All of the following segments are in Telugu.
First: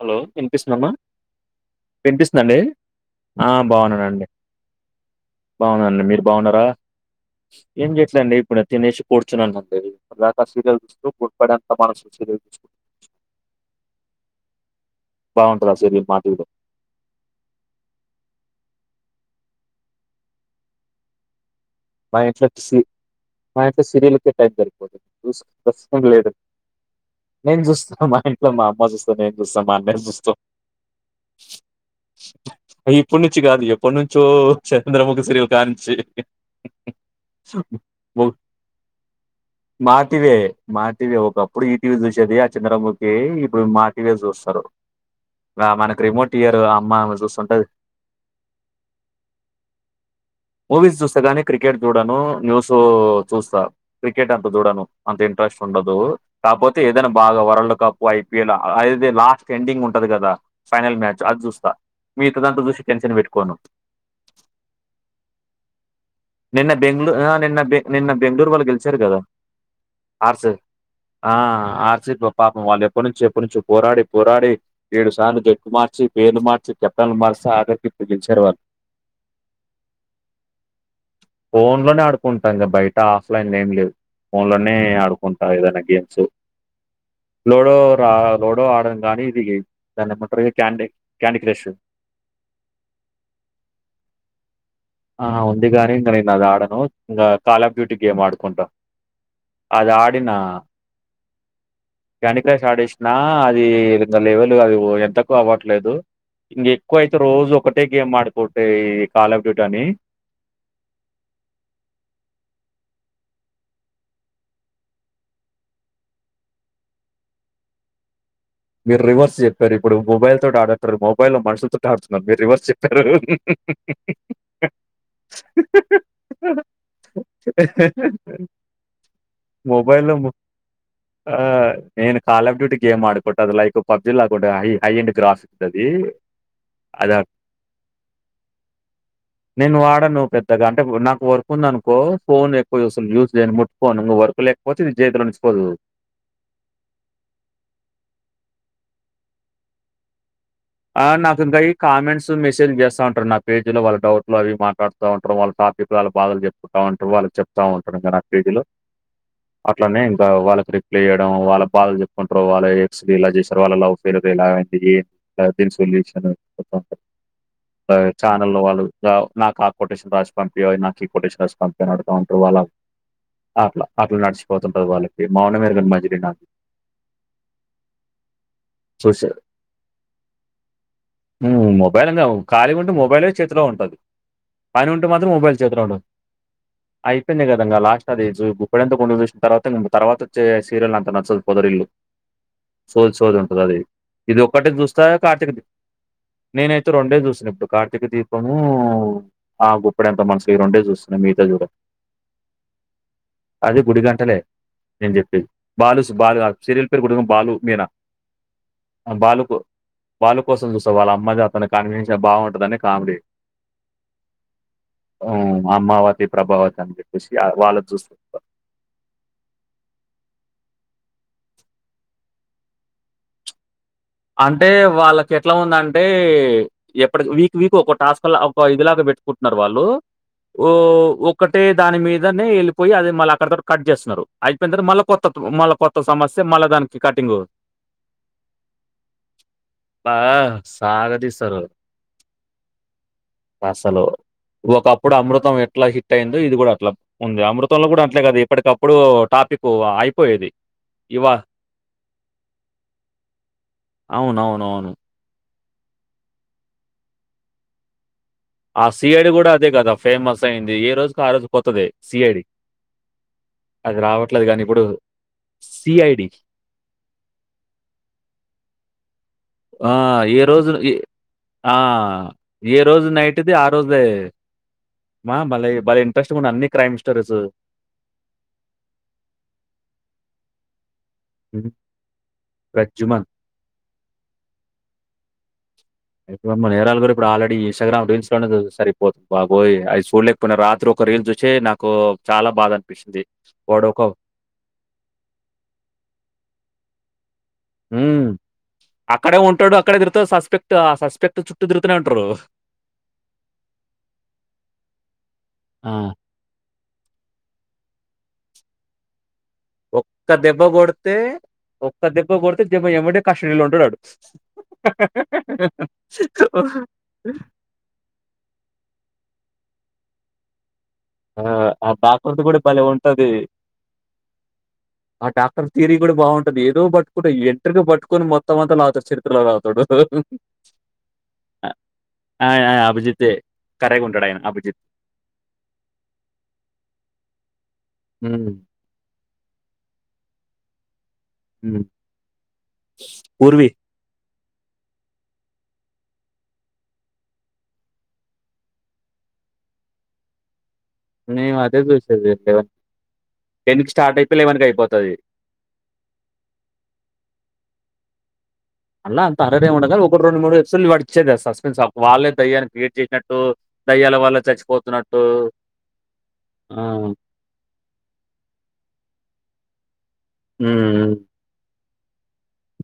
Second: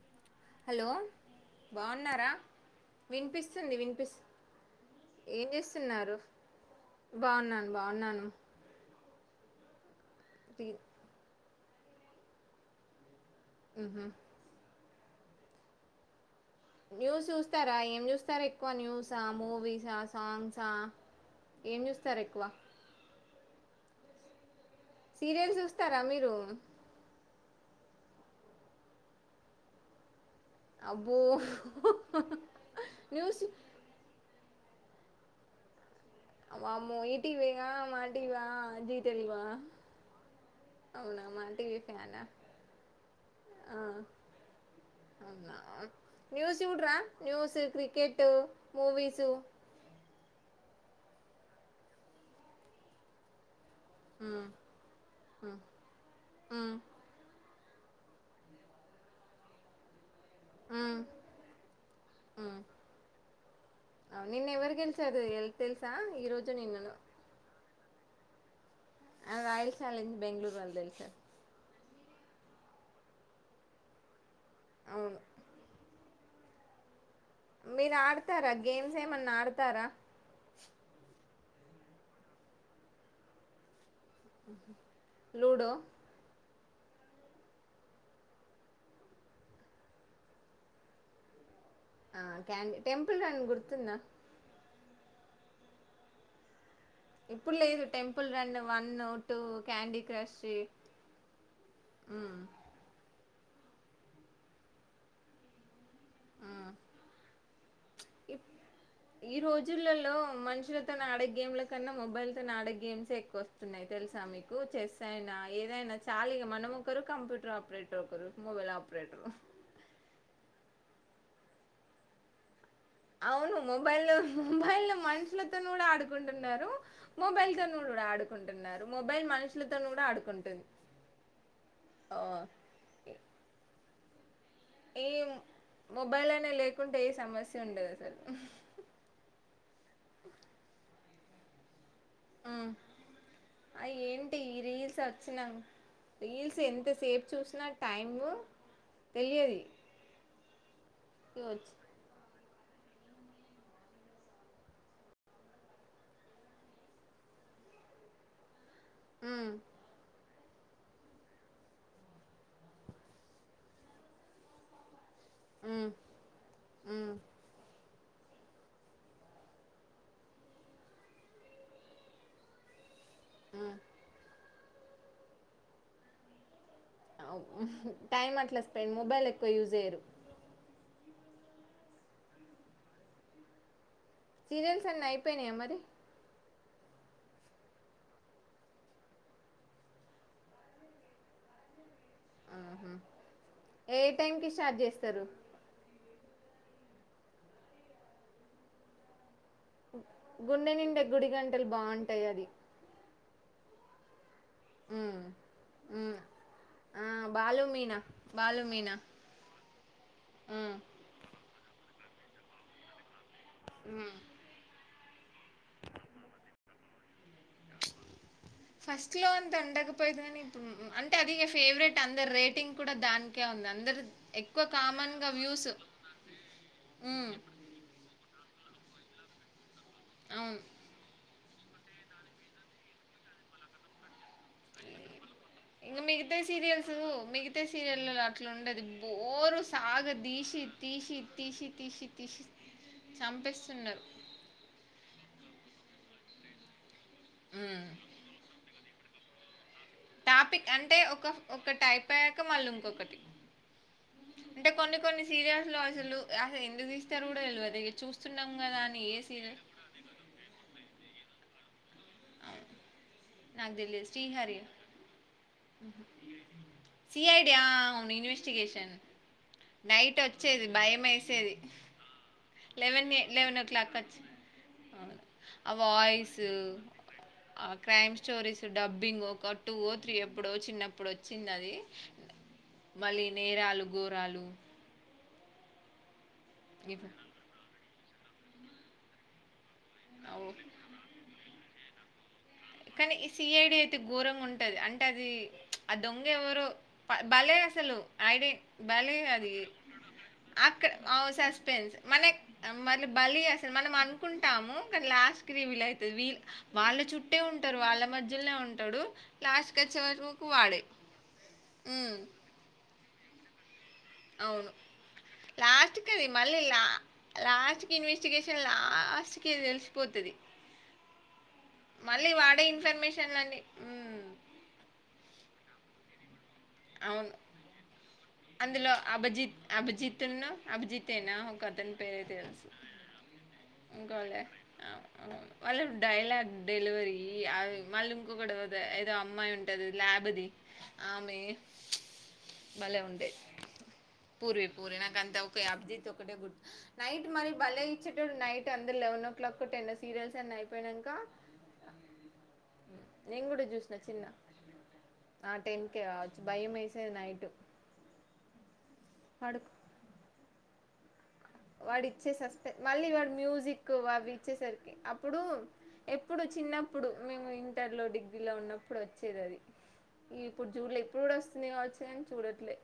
హలో హలో వినిపిస్తుందమ్మా బాగున్నారా వినిపిస్తుందండి వినిపిస్తుంది వినిపిస్ బాగున్నానండి ఏం బాగున్నానండి చేస్తున్నారు మీరు బాగున్నారా బాగున్నాను ఏం చేయట్లే బాగున్నాను అండి ఇప్పుడు అది తినేసి పడు రీ [inaudible] ఉహు బాగుంటది ఆ సీరియల్ మాటీవీలో న్యూస్ చూస్తారా ఏం చూస్తారు ఎక్కువ న్యూసా మూవీస్ ఆ సాంగ్స్ ఆ ఏం చూస్తారు ఎక్కువ నాకు సీరియల్ ఏ సెట్ అయితాయి, సీరియల్ చూస్తారా మీరు నేను చూస్తాను మా ఇంట్లో మా అమ్మ చూస్తాది నేను చూస్తా మా అన్నయ్య చూస్తాం అబ్బో ఇప్పటి నుంచి న్యూస్ కాదు ఎప్పటినుంచో చంద్రముఖి సీరియల్ కానుంచి వామ్మో ఈటీవీ గా మాటీవీ ఆ జీ తెలుగు ఆ అవునా మా అప్పుడు టీవీ ఈటీవీ ఫ్యానా చూసేది ఆ చంద్రముూఖి ఇప్పుడు ఆ మాటీవీ చూస్తారు, ఆ మనకు రిమోట్ ఇయర్ న్యూస్ అమ్మ చూడరా ఆమె న్యూస్ చూస్తుంటది క్రికెట్ మూవీస్ [unintelligible] మూవీస్ చూస్తే గానీ క్రికెట్ చూడను న్యూస్ చూస్తా క్రికెట్ ఉమ్ అంత చూడను అంత ఇంట్రెస్ట్ ఉండదు ఉమ్ కాకపోతే ఏదైనా బాగా వరల్డ్ కప్పు ఐపీఎల్ అదదే లాస్ట్ ఎండింగ్ ఉంటది కదా ఉమ్ ఫైనల్ మ్యాచ్ అది చూస్తా మిగతాదంతా చూసి టెన్షన్ పెట్టుకోను ఆ నిన్న ఎవరు గెలిచారో తెలుసా ఈరోజు నిన్న నిన్నను బెంగళూరు ఆ నిన్న బెంగళూరు వాళ్లు గెలిచిరు కదా ఆ రాయల్ ఛాలెంజ్ ఆర్స్ బెంగళూరు వాళ్ళు గెలిచారు ఆ ఆర్ పాపం వాళ్ళు ఎప్పటి నుంచి ఎప్పటి నుంచి పోరాడి పోరాడి ఏడు అవును సార్లు జట్టు మార్చి పేర్లు మార్చి కెప్టెన్లు మార్చి ఆఖరికి మీరు ఇప్పుడు గెలిచారు ఆడతారా వాళ్ళు గేమ్స్ ఏమన్నా ఆడతారా ఫోన్ లోనే ఆడుకుంటాం కదా బయట ఆఫ్లైన్ ఏం లేదు ఫోన్ లోనే ఆడుకుంటా లూడో ఏదైనా గేమ్స్ [unintelligible] లోడో రా లోడో ఆడను గాని ఇది దాన్ని ఏమంటారు క్యాండీ క్యాండీ క్రష్ ఆ క్యా టెంపుల్ రాన్ గుర్తుద ఆ ఉంది కానీ ఇంకా నేను అది ఆడను ఇంకా ఇప్పుడు కాల్ ఆఫ్ లేదు డ్యూటీ గేమ్ టెంపుల్ రాన్ ఆడుకుంటా వన్ టూ అది క్యాండీ ఆడిన క్రష్ ఉమ్ క్యాండీ క్రాష్ ఆడేసినా అది ఇంకా లెవెల్ అది ఎంతకు అవట్లేదు. ఉమ్ ఇంకా ఎక్కువ అయితే రోజు ఒకటే గేమ్ ఆడుకోంటా కాలప్ డ్యూట్ అని మనుషు తో ఆడే గేమ్లో కన్నా మొబైల్ ఆడే గేమ్స్ ఎక్కువ వస్తున్నాయి తెలుసా మీకు చెస్ ఎ ఇదైనా చాలీగా మనము ఒకరు కంప్యూటర్ ఆపరేటర్ ఒకరు మొబైల్ మీరు ఆపరేటర్ రివర్స్ చెప్పారు ఇప్పుడు మొబైల్ తోటి ఆడతారు మొబై లో మనుషులతో ఆడుతున్నారు మీరు రివర్స్ చెప్పారు, అవును మొబైలో మొబైలో మనుషులతో కూడా ఆడుకుంటున్నారు మొబైల్ తోను కూడా ఆడుకుంటున్నారు మొబైల్ మనుషులతో కూడా ఆడుకుంటుంది. ఆ నేను కల్ ఆఫ్ డ్యూటి గేమ్ ఆడుకుంటా అది లైకు పబ్జిలా ఈ మొబైల్ అనే లేకుంటే ఏ అదా సమస్య ఉండదు అసలు నేను వాడాను ఓ పెద్దగా అంటే నాకు వర్క్ ఉందనుకో ఎ ఫో ఎక్కువ చూస్తా యూజ్ చేయ ఆ ముట్కోను ఇ ఏంటి వర్క్ ఈ లేకపోచ్చతే ఇది రీల్స్ జీవితంలో వచ్చినా నిచిపోదు రీల్స్ ఎంతసేపు చూసినా టైమ్ తెలియది ఆ నాకు ఇంకా ఈ కామెంట్స్ మెసేజ్ లు చేస్తా ఉంటారు నా పేజీ లో వాళ్ళ డౌట్ లో అవి మాట్లాడుత ఉంటారు వాళ్ళ టాపిక్ లో వాళ్ళ బాధలు చెప్తా ఉంటారు, వాళు చెప్తా ఉంటారు నాకు పీజీలో అట్లానే వాళ్ళకి రిప్లై ఎయడం వాళ్ళ బాధలు చెప్పుకుంటారు వాళ్ళ ఎక్స ఇలా చేసారు వాళ్ళ లవ్ ఫెలియర్ ఇలా అంది. లైఫ్ సొల్యూషన్ లైక్ ఛానల్లో వాళ్ళు నాకు ఆ కొటేషన్ రాసి పంపియ నాకు ఈ కొటేషన్ రాసి పంపియని అడుగుతా ఉంటారు వాళ్ళ అట్లా అట్లా నడిచిపోతుంటది వాళ్ళకి మౌనమెరుగని మజిలీనా అవును టైమ్ అట్లా స్పెండ్ మొబైల్ ఎక్కువ యూజ్ చేయ్యరు. ఉ మొబైల్ [unintelligible] ఖాళీగా ఉంటే మొబైలే చేతిలో ఉంటది. సీరియల్స్ పని అన్ని ఉంటే మాత్రం అయిపోయినాయా మొబైల్ మరి చేతులో ఉండదు. [inaudible] అయిపోయిందిగా కదా ఇంగ లాస్ట్ అది జు గుప్పడంత కొ చూసిన తర్వాత తర్వాత వచ్చే సీరియల్ అంత నచ్చదు పొదరిల్లు. ఆహా. సోది సోది ఉంటుంది అది ఏ ఇది టైంకి ఒక్కటికి స్టార్ట్ చూస్తా చేస్తారు కార్తీక దీ నేనైతే రెండే చూసిన ఇప్పుడు కార్తీక దీపము ఆ గుప్పెడంత మనసు ఈ గుండె రెండే నిండా చూస్తున్నా మిగతా చూడ గుడిగంటలు బాగుంటాయి అది అది గుడిగంటలే నేను ఉమ్, చెప్పి బాలు ఉమ్. బాలు ఆ సిరీయల్ ఆ, పేరు కూడా బాలు మీనా. బాలు మీనా బాలు కో బాలు కోసం చూస్తా ఉమ్, వాళ్ళ అమ్మాది అతనిది కన్వినేషన్ బాగుంటదని కామెడీ. ఉ అ అమ్మావతి ప్రభావతి అని చెప్పేసి వాళ్ళు చూస్త ఫస్ట్ లో అంత ఉండకపోయిద్ది కానీ అంటే అది ఫేవరెట్ అందరు రేటింగ్ కూడా దానికే వుం నందరు అంటే వాళ్ళకి ఎట్లా ఉందంటే ఎప్పటికి ఉమ్ వీక్ వీక్ ఒ ఓ టాస్క్లా ఇదిలాగా పెట్టుకుంటున్నారు వాళ్ళు అవును ఓ ఒక్కటే దాని మీదనే వెళ్ళిపోయి అది మల్లా అక్కడతోటి కట్ చేస్తున్నారు. అయిపోయిన తర్వాత మళ్ళా కొత్త మళ్ళా కొత్త ఇంక మిగతా సమస్య మళ్ళా సీరియల్స్ దానికి కటింగు. ది బోరు సాగ అబ్బా! తీసి తీసి సాగదీస్తారు. తీసి తీసి తీసి అసలు చంపేస్తున్నారు ఒకప్పుడు అమృతం ఎట్లా హి హిట్ అయిందో ఇది కూడా అట్లా ఉంది అమృత లో ఉమ్ కూడా అట్లే కదా ఇప్పటికప్పుడు టాపిక్. టాపిక్ అంటే ఒక ఒకటి అయిపోయాక మల్లా ఇంకొక్కటి. అవునవునవును సీరియల్స్ లో అసలు అసలు ఎందుకు తీస్తారో కూడా తెల్వదు ఇగ చూస్తే. ఆ సిఐడి కూడా అదే కదా ఫేమస్ అయింది ఏ రోజుకి ఆ రోజు కొత్తది సిఐడి. నాకు అది తెలియదు రావట్లేదు కాని శ్రీహరియా ఇప్పుడు సీఐడి. సిఐడి ఆ అవును ఇన్వెస్టిగేషన్ ఆ! నైట్ ఏ వచ్చేది రోజు ఎ భయం వేసేది ఆ! ఏ రోజు లెవెనే నైట్‌ది లెవెన్ ఓ ఆ క్లాక్ రోజే వచ్చి మా భలే ఆ భలే వాయిసు ఇంట్రెస్టింగున్నాయి అన్ని క్రైమ్ స్టోరీసు. ఆ క్రైమ్ స్టోరీసు డబ్బింగ్ ఒక టు గో త్రి ఎప్పుడో చిన్నప్పుడు వచ్చింది హ్మ్. అది 'గజ్జుమ.' మళ్ళీ నేరాలు ఘోరాలు. ఇప్పుడెమ్మ నేరాలు ఇవి కూడా ఇప్పుడు ఆల్రెడి ఇంస్టాగ్రామ్ రీల్స్ లోనే సరిపోతుంది బాగా. పోయి అది చూడలేకపోయినా అవు రాత్రి ఒక రీల్ చూసే నాకు చాలా బాధ కానీ అనిపిచ్చింది. ఈ సిఐడి వాడు అయితే ఒక ఘోరంగా ఉంటది అంటే అది చ్ ఆ దొంగ ఎవరో. బలే అసలు హ్మ్. ఐడి బలే అక్కడే అది ఉంటాడు. అక్కడే తిరుగుతాడు. సస్పెక్ట్ ఆ అక్కడ అవ్ సస్పెక్ట్ చుట్టూ సస్పెన్స్ తిరుగుతూనే మన ఉంటారు. టే మళ్ళీ బలి అసలు మనం అనుకుంటాము కానీ లాస్ట్ కి రివిల్ ఆ! అయితది వీళ్ళు వాళ్ళ చుట్టే ఉంటారు వాళ్ళ మధ్యలోనే ఉంటాడు లాస్ట్‌కి వచ్చే ఒక్క వరకు దెబ్బ వాడే. కొడితే ఒక్క హ్మ్. దెబ్బ కొడితే దిమ్మ ఎమ్మటే కస్డీలో ఉంటాడు వాడు. అవును లాస్ట్ కి అది మళ్ళీ లా లాస్ట్ కి ఇన్వెస్టిగేషన్ లా లాస్ట్కి తెలిసిపోతది ఆ ఆ మళ్ళీ పకృతి కూడా వాడే భలే ఉంటది ఇన్ఫర్మేషన్‌లన్నీ హ్మ్. ఆ ట తీరి కూడా బాన్ అడు ఏదో అవును. పట్టుకుంటాడు ఎంటరికి పట్టుకొని మొత్తం అంతా అందులో లాగుతాడు చరిత్ర అభిజిత్ లాగుతాడు. ఇగదంతే ఏదయినా కర్రాగా ఉంటాడయినా అభిజిత్ వాళ్ళు డైలాగ్ డెలివరీ అవి మళ్ళీ హ్మ్. ఇంకొకటి పోతే ఏదో అమ్మాయి ఉంటది ల్యాబ్ ది ఆమె హ్మ్ భలే ఉండేది పూర్వీ పూర్వి పూరి నాకంత ఒకే అబ్జిత్ ఒకటే గుర్త్ గుడ్ నైట్ మరీ బలే ఇచ్చేటోడు నైట్ అందరు లెవెనో ఒక్కటేనా సీరియల్స్ అన్ని అయి మేము అదే చూసేదక్క టెన్ కి స్టార్ట్ అయితే లెవెన్ కి అయిపోతది. ఆ టెన్ కేే కావచ్చు భయం ఏసేది నైట్ అల్లా అంత పడుకో [unintelligible] వచ్చేదా సస్పెన్స్ వాడు ఇచ్చే వాళ్ళే సస్పె దయ్యాన్ని క్రియేట్ మళ్ళీ వాడు చేషినట్టు మ్యూజిక్ దయ్యాల అవి వల్ల ఇచ్చేసరికి చచ్చిపోతున్నట్టు అప్పుడు ఎప్పుడు చిన్నప్పుడు ఆ! మేము ఇంటర్ లో, డిగ్రీ లో ఉన్నప్పుడు వచ్చేది అది ఇప్పుడు చూడ్లే హ్మ్. ఇప్పుడు కూడా వస్తున్నయి కావచ్చు కని చూడట్లే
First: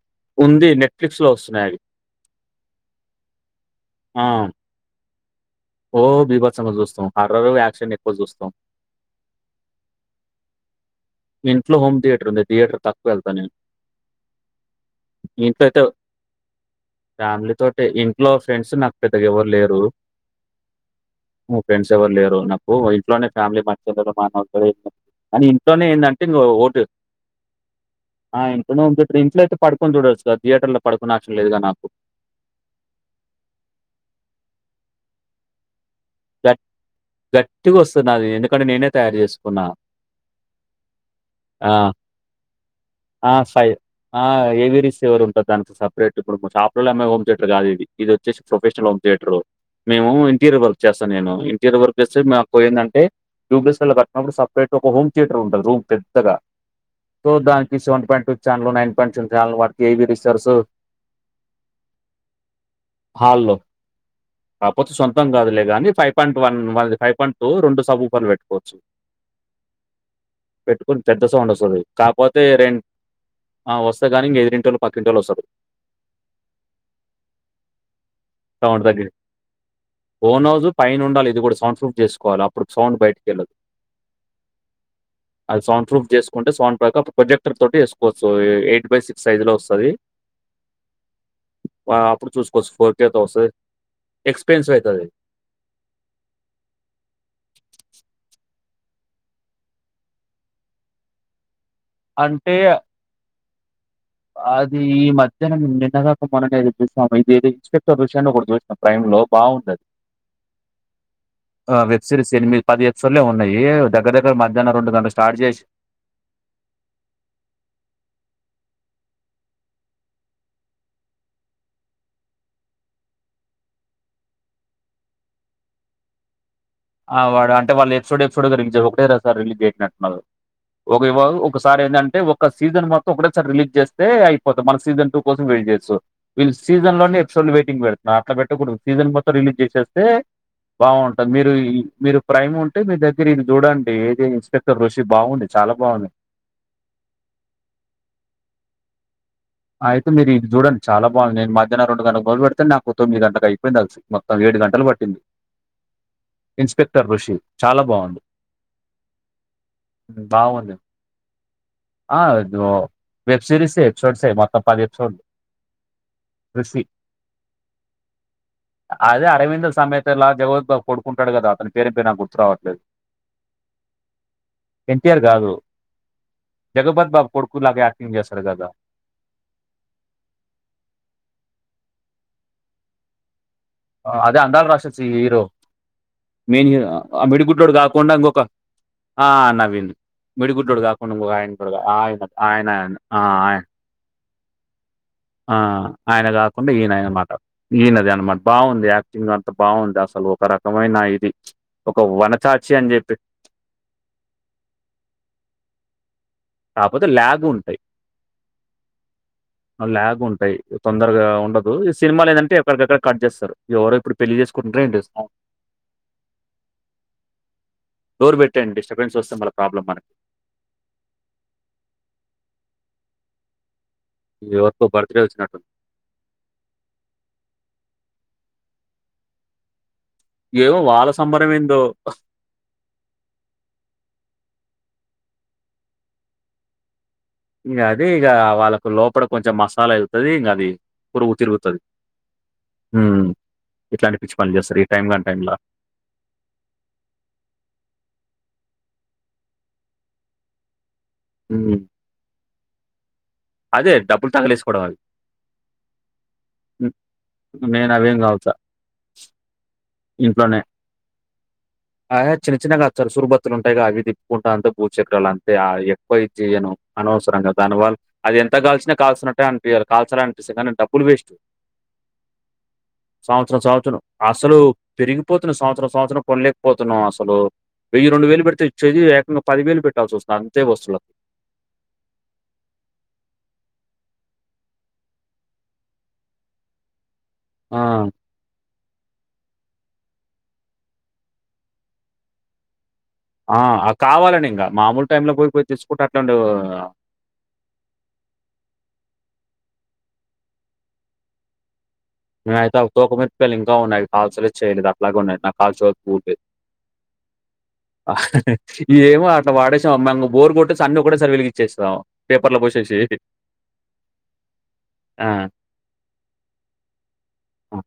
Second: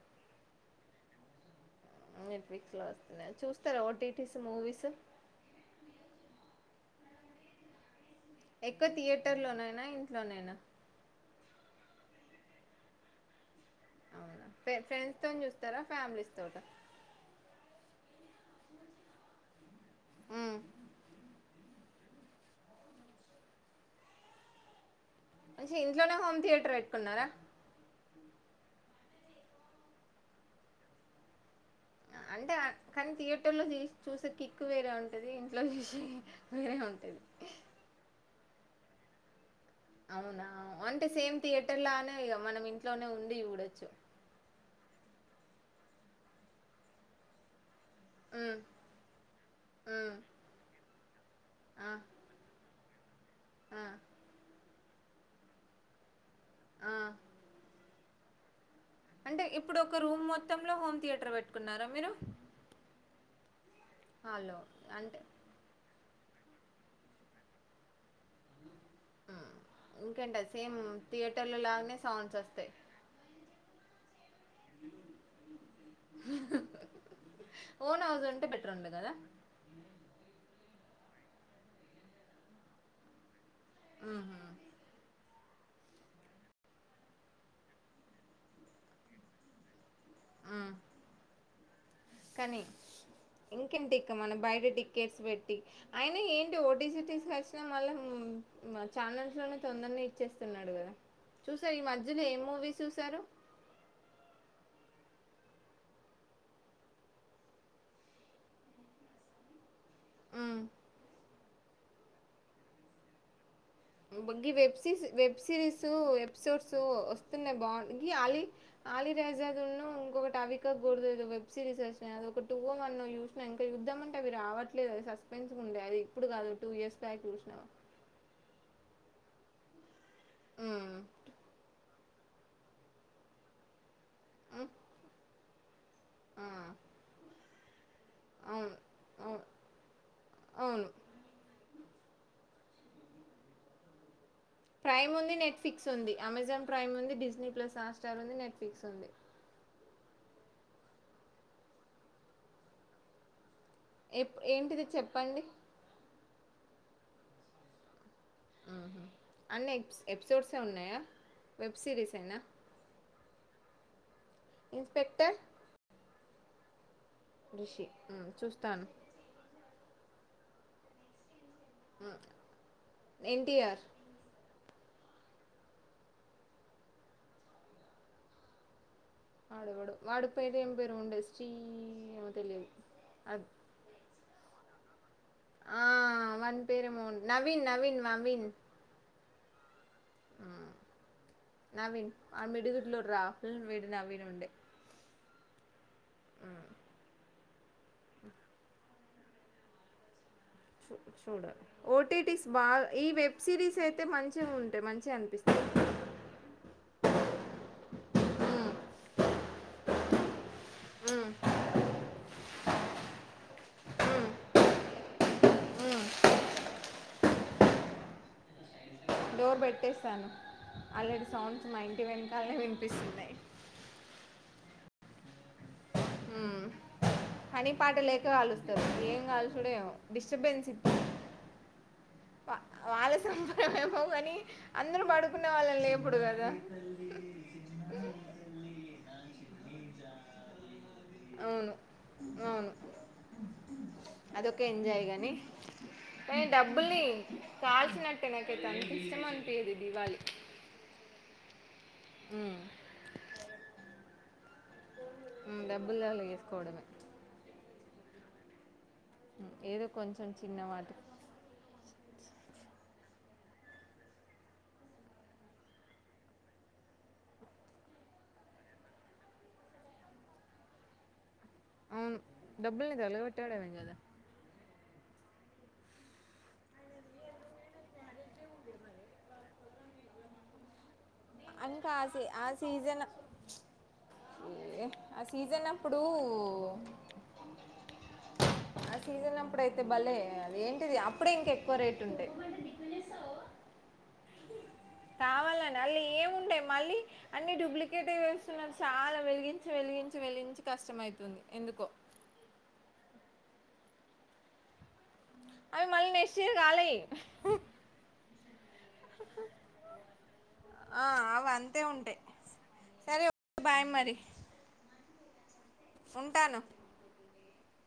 ఉంది నెట్ఫ్లిక్స్ లో వస్తున్నాయి అవి నెట్ఫ్లిక్స్ లో వస్తున్నాయ చూస్తారా ఓటీటీస్, మూవీస్ రోజు బిభత్సమ్ గా చూస్తాం హార్రర్, యాక్షన్ ఎక్కువ చూస్తాం. ఎక్కువ థియేటర్ లోనైనా, ఇంట్లోనైనా ఇంట్లో హోమ్ థియేటర్ ఉంది. థియేటర్ తక్కువ వెళ్తా నేను అవునా ఫె ఫ్రెండ్స్ తో ఇంట్లో చూస్తారా, అయితే ఫ్యామిలీస్ తోట ఫ్యామిలీ తోటే ఇంట్లో ఫ్రెండ్స్ నాకు పెద్దగా ఎవరు లేరు ఉ ఫ్రెండ్స్ ఎవరు లేరు నాకు ఇంట్లోనే ఫ్యామిలీ [unintelligible] కాని ఇంట్లోనే ఏందీ అ హోమ్ థియేటర్ పెట్కున్నారా ఆ ఇంట్లనే ఉంటది ఇప్పుడు ఇంట్లో అయితే పడుకొని చూడచ్చు గా థియేటర్ పడుకునే ఆప్షన్ లేదు గా నాకు అంటే అ కానీ థియేటర్ లో తీసి చూసే కిక్ వేరే ఉంటది. ఇంట్లో చ గట్ గట్టి గోస్తది నాది ఎందుకంటే నేనే తయారు చేసుకున్నా అవునా అంటే సేమ్ ఆ! థియేటర్ లానే ఇగ మనం ఇంట్లోనే ఆ! ఉండి ఫై చూడొచ్చు. ఆ ఏవిరిస్ ఎవరు ఉంటారు దానికి సపరేట్ ఇప్పుడు షాప్ లో అమ్మే హోమ్ థియేటర్ కాద్ ఇది ఇది వచ్చేసి ఉమ్ ప్రొఫెషనల్ హోమ్ థియేటర్ మేము ఉమ్ ఇంటీరియర్ వర్క్ చేస్తా నేను ఇంటీరియర్ ఆ వర్క్ చేస్తే మాకు ఏందంటే ట్యూబ్లెస్ ఆ లో కట్టినప్పుడు సపరేట్ ఇప్పుడు ఒక హోమ్ థియేటర్ ఉంటంది రూమ్ పెద్దగా ఆ సో దానికి సెవెన్ పాయింట్ టూ ఛాన్ నైన్ అంటే ఇప్పుడు ఒక రూమ్ మొత్తంలో హోమ్ థియేటర్ పెట్టుకున్నారా మీరు హాల్లో కాపోతే అంటే సొంతం గాదులే గానీ five point one five point two రెండు స వాళ్ళు పెట్టుకోవచ్చు ఇంకేంటది సేమ్ పెట్టుకొని పెద్ద సౌండ్ థియేటర్ లో వస్తది. లాగానే సౌండ్స్ కాపోతే వస్తాయి. రెం ఆ వస్తాయి గాని ఎదిరిటోళ్లు పకింటోళ్ళు వస్తరు ఓన్ హౌస్ ఉంటే బెటర్ ఉండె కదా రోజు పైన ఉండలా ఇది గుడా సౌండ్ బుక్ చేసుకోవాల అప్పుడు సౌండ్ బయటికెళ్ళోదు హు హ్మ్ అది సౌండ్ ప్రూఫ్ చేసుకుంటే సౌండ్ ప్యాకప్ ప్రొజెక్టర్ తోటి చెసుకోవచ్చు ఎయిట్ బై సిక్స్ సైజ్ లో వస్తది. మ్మ్ అప్పుడు చూసుకోవచ్ ఫోర్ కే తౌసి ఇంకేంటి ఇక మనం బయట ఎక్స్పన్స్్ అయితది. టికెట్స్ పెట్టి అయిన ఏంటి ఓటీ, సిటీస్ వచ్చినయ్ వల్ల ఛానల్స్ లోనే తొందర్నే ఇచ్చేస్తున్నాడు కదా చూసా ఈ మధ్యనా ఏం అంటే మూవీ చూసారు. అది ఈ మధ్యాహ్నం నిన్న కాక మొన్న నే [unintelligible] ఇది ఏదో ఇన్స్పెక్టర్ విషయాన్ని ఒకటి చూసినా ప్రైమ్ ఒ బాగుంటది ఆ ఆ వెబ్ సిరీస్ ఎనిమిది పది ఎపిసోడ్లో ఏమో ఉన్నాయి వెబ్ వెబ్ చేసి సిరీస్ ఎపిసోడ్స్ వస్తున్నాయి బాగు ఈ అలీ అలీ [inaudible] ఒక టవీకూడదు వెబ్ సిరీస్ వచ్చినా అ ఒక టూ ఓ వన్ ఓ చూసిన ఇంకా చూద్దామ్ అంటే అవి రావట్లేదు సస్పెన్స్ ఉండే ఆది ఇప్పుడు కాదు టూ ఇయర్స్ ఆ బ్యాక్ వాడు చూసినా అంటే వాళ్ళ ఎపిసోడ్ ఎపిసో రిలీజ్ ఒకటే సారీ రిలీజ్ చేసినట్టున్నారు ఉమ్. ఒక ఏమో ఒకసారి ఏంది అంటే ఒక సీజన్ మొత్తం ఒకటేసారి రిలీజ్ చేస్తే అయిపోతం ఉమ్. మల్ల సీజన్ టూ కోసం వెయిట్ చేస్త ఆ. వీళ్ళ సీజన్ లోనే ఎపిసోడ్ వెయిటింగ్ పెడ్తర్ర్ నా అట్లా అవును పెట్టకూడదు సీజన్ మొత్తం అవును రిలీజ్ చేసేస్తే అవును బాగుంటది మీర్ మీరు ప్రైమ్ ఉంటే మీ దగ్గర ఈ చూడండి ఏది ఇన్స్పెక్టర్ ఋషి ప్రైమ్ ఉంది బావుంది. చాలా నెట్ఫ్లిక్స్ బావుంది. ఉంది అమెజాన్ ప్రైమ్ ఉంది డిజిననీ ప్లస్ హాట్ స్టార్ ఉంది నెట్ఫ్లిక్స్ ఉంది అయితే మీరు ఇది చూడి చాలా బాగు నేను మధహ్న రెండు గంటలకు మొదలు పెడితేను నాకు తొమ్మి గంట అయితే యిందిలిసి ఎప్ మొత్తం ఏడు ఏంటిది గంటలు పట్టింది చెప్పండి ఇన్స్పెక్టర్ రుషి చాలా బాగుంది అన్ని ఎపిసోడ్సే బావుంది. ఉన్నాయా వెబ్ ఆ! సిరీసేన జో వెబ్ సిరీస్ ఎ ఎపిసోడ్స్ ఏ మొత్తం పది ఎపిసోడ్ క్రిష రిషి ఉమ్ చూస్తాను అదే 'అరవింద సమేతలా జగత్ కు ఓ కొడుకుంటాడు కదా అతని పేరు ఏం పేరో నాకు గుర్తు రావట్లేదు ఎన్టీఆర్ ఎన్టీఆర్ కాదు జగపత్ బాబు కొడుకులాగా యాక్టింగ్ చేస్తాడు కదా వాడెవడో వాడిపేరు ఏం పేరో ఉండే స్టీ ఏమో తెలియదు అది అదే అందాల రాక్షస్స్ సి హీరో ఆ వాని మెయిన్ హీరో పేరేమో ఉండే, ఆ నవీన్ మిడిగుట్లోడు నవీన్ కాకుండా ఇంకొక నవీన్ ఆ నవీన్ మ్మ్, మిడిగుట్లోడు కాకుండా ఇంకో ఆయన ఉంటాడుగా నవీన్ ఆయన వాడు ఆయన ఆయన మిడిగుడ్లోడు ఆ రాహుల్ ఆయన వీడు నవీన్ ఉండే ఆ ఆయన కాకుండా ఈయనయన మాట ఈయనది అన్నమాట బాగుంది యాక్టింగ్ అంతా బాగుంది అసలు ఒక రకమైన ఇది. ఒక ఓటీటిస్ బా వనచాచి అని ఈ చెప్పి వెబ్ సిరీస్ అయితే మంచిగా ఉంటాయి మంచిగా అనిపిస్తుంది కాపోతే ల్యాగ్ ఉంటాయి ల్యాగ్ ఉంటాయి తొందరగా ఉండదు ఈ సినిమాలు ఏంటంటే ఎక్కడికెక్కడ కట్ చేస్తారు ఎవరో ఇప్పుడు పెళ్లి చేసుకుంటరే ఏమ్ చేస్తం డోర్ పెట్టండి డిస్టర్బెన్స్ వస్తే మళ డోర్ ప్రాబ్లం మనకి పెట్టేస్తాను ఆల్రెడీ సౌండ్స్ మా ఇంటి వెనకాలనే వినిపిస్తున్నాయి ఎవరిదో బర్తడే వచ్చినట్టుంది పని పాట లేక కాలుస్తారు ఏం కల్సుడో ఏమో డిస్టర్బెన్స్ ఏమో ఇప్పుడు వాళ్ళ సంబరం ఏందో వా వాళ్ళ సంబురం ఏమో గాని అందర పడుకునే వాళ్ళని లేప్పుడు కదా ఇంగా అదే ఇగా వాళ్ళకు లోపల కొంచెం మసాలా వెళ్తది ఇంకా అది పురుగు అవును తిరుగుతుంది అవును ఉమ్ ఇట్లాంటి పిచ్చి పనులు చేస్తారు ఈ టైం కానీ టైంలా ఏ డబ్బులీ కాల్సినట్టే నాకు ఇష్టం అనిపియదు ఇది ఇవ్వాలి హ్మ్. అదే డబుల్ తగలెస్ డబ్బులు తగిలేసుకోవడమే నవేం కావుచ ఏదో కొంచెం చిన్నవాటి ఆ చిన్న చిన్నగా చర్చూరు బత్తులు ఉంటాయిగా అవి తిప్పుకుంటా అంతే భూచక్రాలు అంతే ఆ ఎక్కువ ఇది చేయను అనవసరంగా దానివల్ల అది ఎంత కాల్సినా కాల్సినటు కాల్చాల అంట డబ్బులు వేస్ట్ అవును డబ్బుల్ని సంవత్సరం తగలబెట్టడమే కదా సంవత్సరం అసలు పెరిగిపోతున్నా సంవత్సర సంవత్సరం కొనలేకపోతున్నాం అస్సలు వెయ్యి రెండు వేలు పెడితే ఇచ్చేది ఏకంగా పది వేలు పెట్టాల్సి వస్తా అంతే వస్తువులకి అంకాసే ఆ సీజన్ ఏ ఆసీజన్ అప్పుడు ఆ ఆ సీజన్ అప్పుడైతే భలే ఏంటిది ఆ అప్పుడే ఇంకా ఎక్కువ రేటు ఉండేదీ ఆ కావాలని ఇంగ మామూలు టైమ్ లో పోయిపోయి తెచ్చుకుంటా ఆన్ ఏంటాయి మళ్ళీ అన్ని డూప్లికేట్ అ వేస్తున్నారు చాలా వెలిగించి వెలిగించి వెలిగించి కష్టమౌతుంది ఎందుకో నేను అయితే అవొకోపాలు ఇంకా ఉన్నాయి అవి కాల్చలేదు చేయలేదు లాగున్నాయి నాకు అవి కాల్చబుది మళ్ళీ నెక్స్ట్ అవలేదు ఇయర్ కాలేయి ఇ ఏమో అట్లా వాడేసాం మేము బోర్ కొట్టే అన్ని కూడా సరి వెలిగచ్చేస్తాం పేపర్ లో పోచ్చేసి బై మరి ఆ ఉంటాను ఆ